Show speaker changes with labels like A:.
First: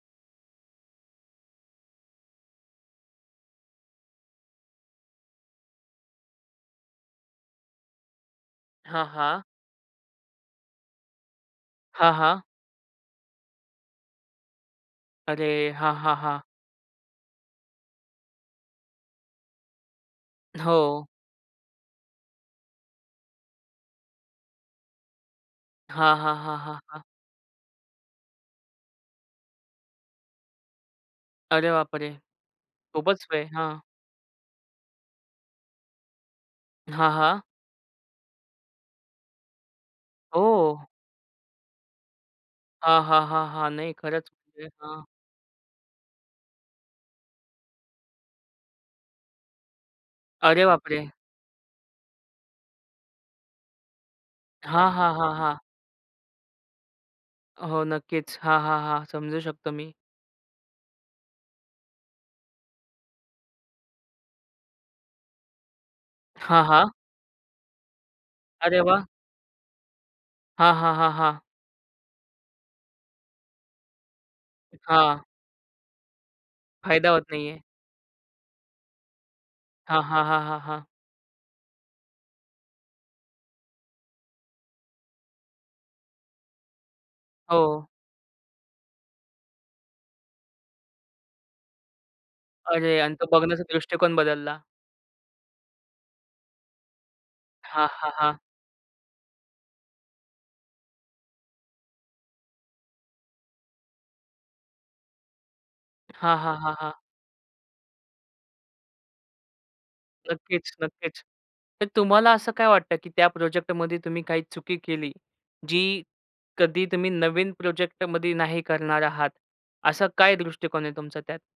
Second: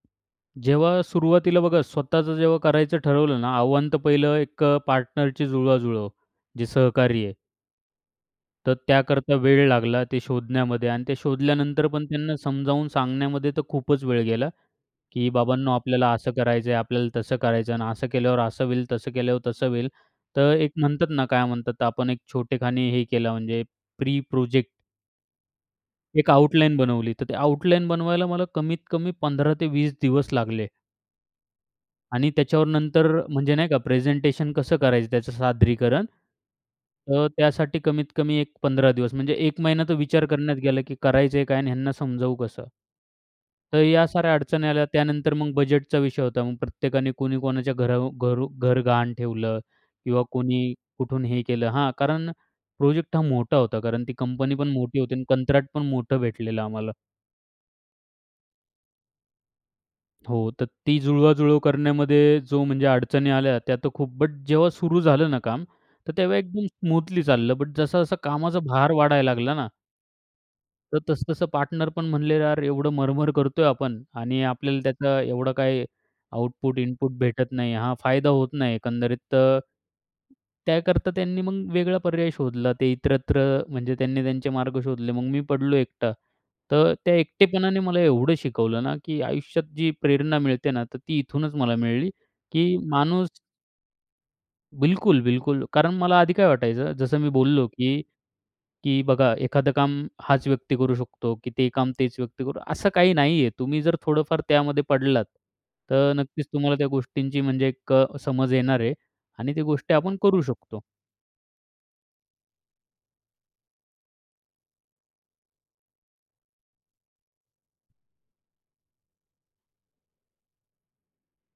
A: जेव्हा सुरुवातीला बघा, स्वतःचं जेव्हा करायचं ठरवलं ना आव्हान, तर पहिलं एक अ, पार्टनरची जुळवाजुळव, जे सहकारी आहे. तर
B: हां,
A: त्याकरता
B: हां.
A: वेळ लागला ते शोधण्यामध्ये आणि ते शोधल्यानंतर पण
B: हां,
A: त्यांना
B: हां.
A: समजावून सांगण्यामध्ये तर खूपच वेळ गेला, की
B: अरे!
A: "बाबांनो,
B: हां,
A: आपल्याला
B: हां,
A: असं
B: हां.
A: करायचं आहे, आपल्याला तसं करायचं आहे आणि असं केल्यावर असं होईल, तसं केल्यावर तसं होईल." तर एक
B: हो.
A: म्हणतात ना, काय म्हणतात आपण, एक छोटेखानी हे केलं म्हणजे प्री प्रोजेक्ट.
B: हां,
A: एक
B: हां, हां,
A: आउटलाईन
B: हां, हां.
A: बनवली. तर ते आउटलाईन बनवायला मला कमीत कमी 15 ते 20 दिवस लागले.
B: अरे बापरे!
A: आणि त्याच्यावर नंतर
B: खूपच वेळ.
A: म्हणजे नाही का,
B: हां.
A: प्रेझेंटेशन कसं करायचं त्याचं सादरीकरण,
B: हां,
A: अ,
B: हां.
A: त्यासाठी कमीत कमी एक 15 दिवस, म्हणजे 1 महिना तर विचार करण्यात गेला,
B: हो.
A: की करायचंय काय आणि ह्यांना समजावू कसं?
B: हां, हां, हां, हां.
A: तर
B: नाही
A: या
B: खरंच
A: साऱ्या
B: म्हणजे
A: अडचणी आल्या.
B: हां.
A: त्यानंतर मग बजेटचा विषय होता. मग प्रत्येकाने कुणी कोणाच्या घरावर घरू घर गहाण ठेवलं किंवा
B: अरे
A: कोणी
B: बापरे!
A: कुठून हे केलं हां, कारण प्रोजेक्ट हा मोठा होता कारण ती कंपनी पण
B: हां,
A: मोठी
B: हां,
A: होती आणि
B: हां, हां.
A: कंत्राट पण मोठं भेटलं आम्हाला.
B: हो, नक्कीच. हां, हां, हां. समजू शकतो मी.
A: हो, तर ती जुळवाजुळव करण्यामध्ये जो म्हणजे अडचणी आल्या, त्या तर खूप. बट, जेव्हा सुरू झालं ना काम, तर तेव्हा
B: हां,
A: एकदम
B: हां.
A: स्मूथली चाललं. बट, जसा-जसा कामाचा
B: अरे
A: भार
B: वाह!
A: वाढायला लागला ना
B: हां, हां,
A: तर
B: हां, हां.
A: तसं-तसं पार्टनर पण म्हणाले, "यार, एवढं मरमर करतोय आपण आणि आपल्याला त्याचा
B: हां.
A: एवढं काही आउटपुट
B: फायदा
A: इनपुट
B: होत नाही
A: भेटत
B: आहे.
A: नाही." हां, फायदा होत नाही एकंदरीत. तर
B: हां, हां, हां, हां, हां.
A: त्याकरता त्यांनी मग वेगळा पर्याय शोधला. ते इतरत्र म्हणजे त्यांनी त्यांचे मार्ग शोधले. मग मी पडलो एकटा. तर त्या एकटेपणाने
B: हो.
A: मला एवढं शिकवलं ना, की आयुष्यात जी प्रेरणा मिळते ना, तर ती इथूनच मला मिळली की
B: अरे आणि तो
A: माणूस
B: बघण्याचा दृष्टिकोन बदलला.
A: बिलकुल, बिलकुल. कारण मला आधी काय वाटायचं, जसं मी बोललो,
B: हां,
A: की
B: हां, हां.
A: की बघा, एखादं काम हाच व्यक्ती करू शकतो, की ते काम तेच व्यक्ती करू. असं काही नाहीये. तुम्ही जर थोडंफार त्यामध्ये पडलात, तर
B: हां,
A: नक्कीच
B: हां, हां,
A: तुम्हाला त्या
B: हां.
A: गोष्टींची म्हणजे एक समज येणार आहे आणि ती गोष्टी आपण करू
B: नक्कीच,
A: शकतो.
B: नक्कीच. तर तुम्हाला असं काय वाटतं, की त्या प्रोजेक्टमध्ये तुम्ही काही चुकी केली, जी कधी तुम्ही नवीन प्रोजेक्टमध्ये नाही करणार आहात, असा काय दृष्टिकोन आहे तुमचा त्यात?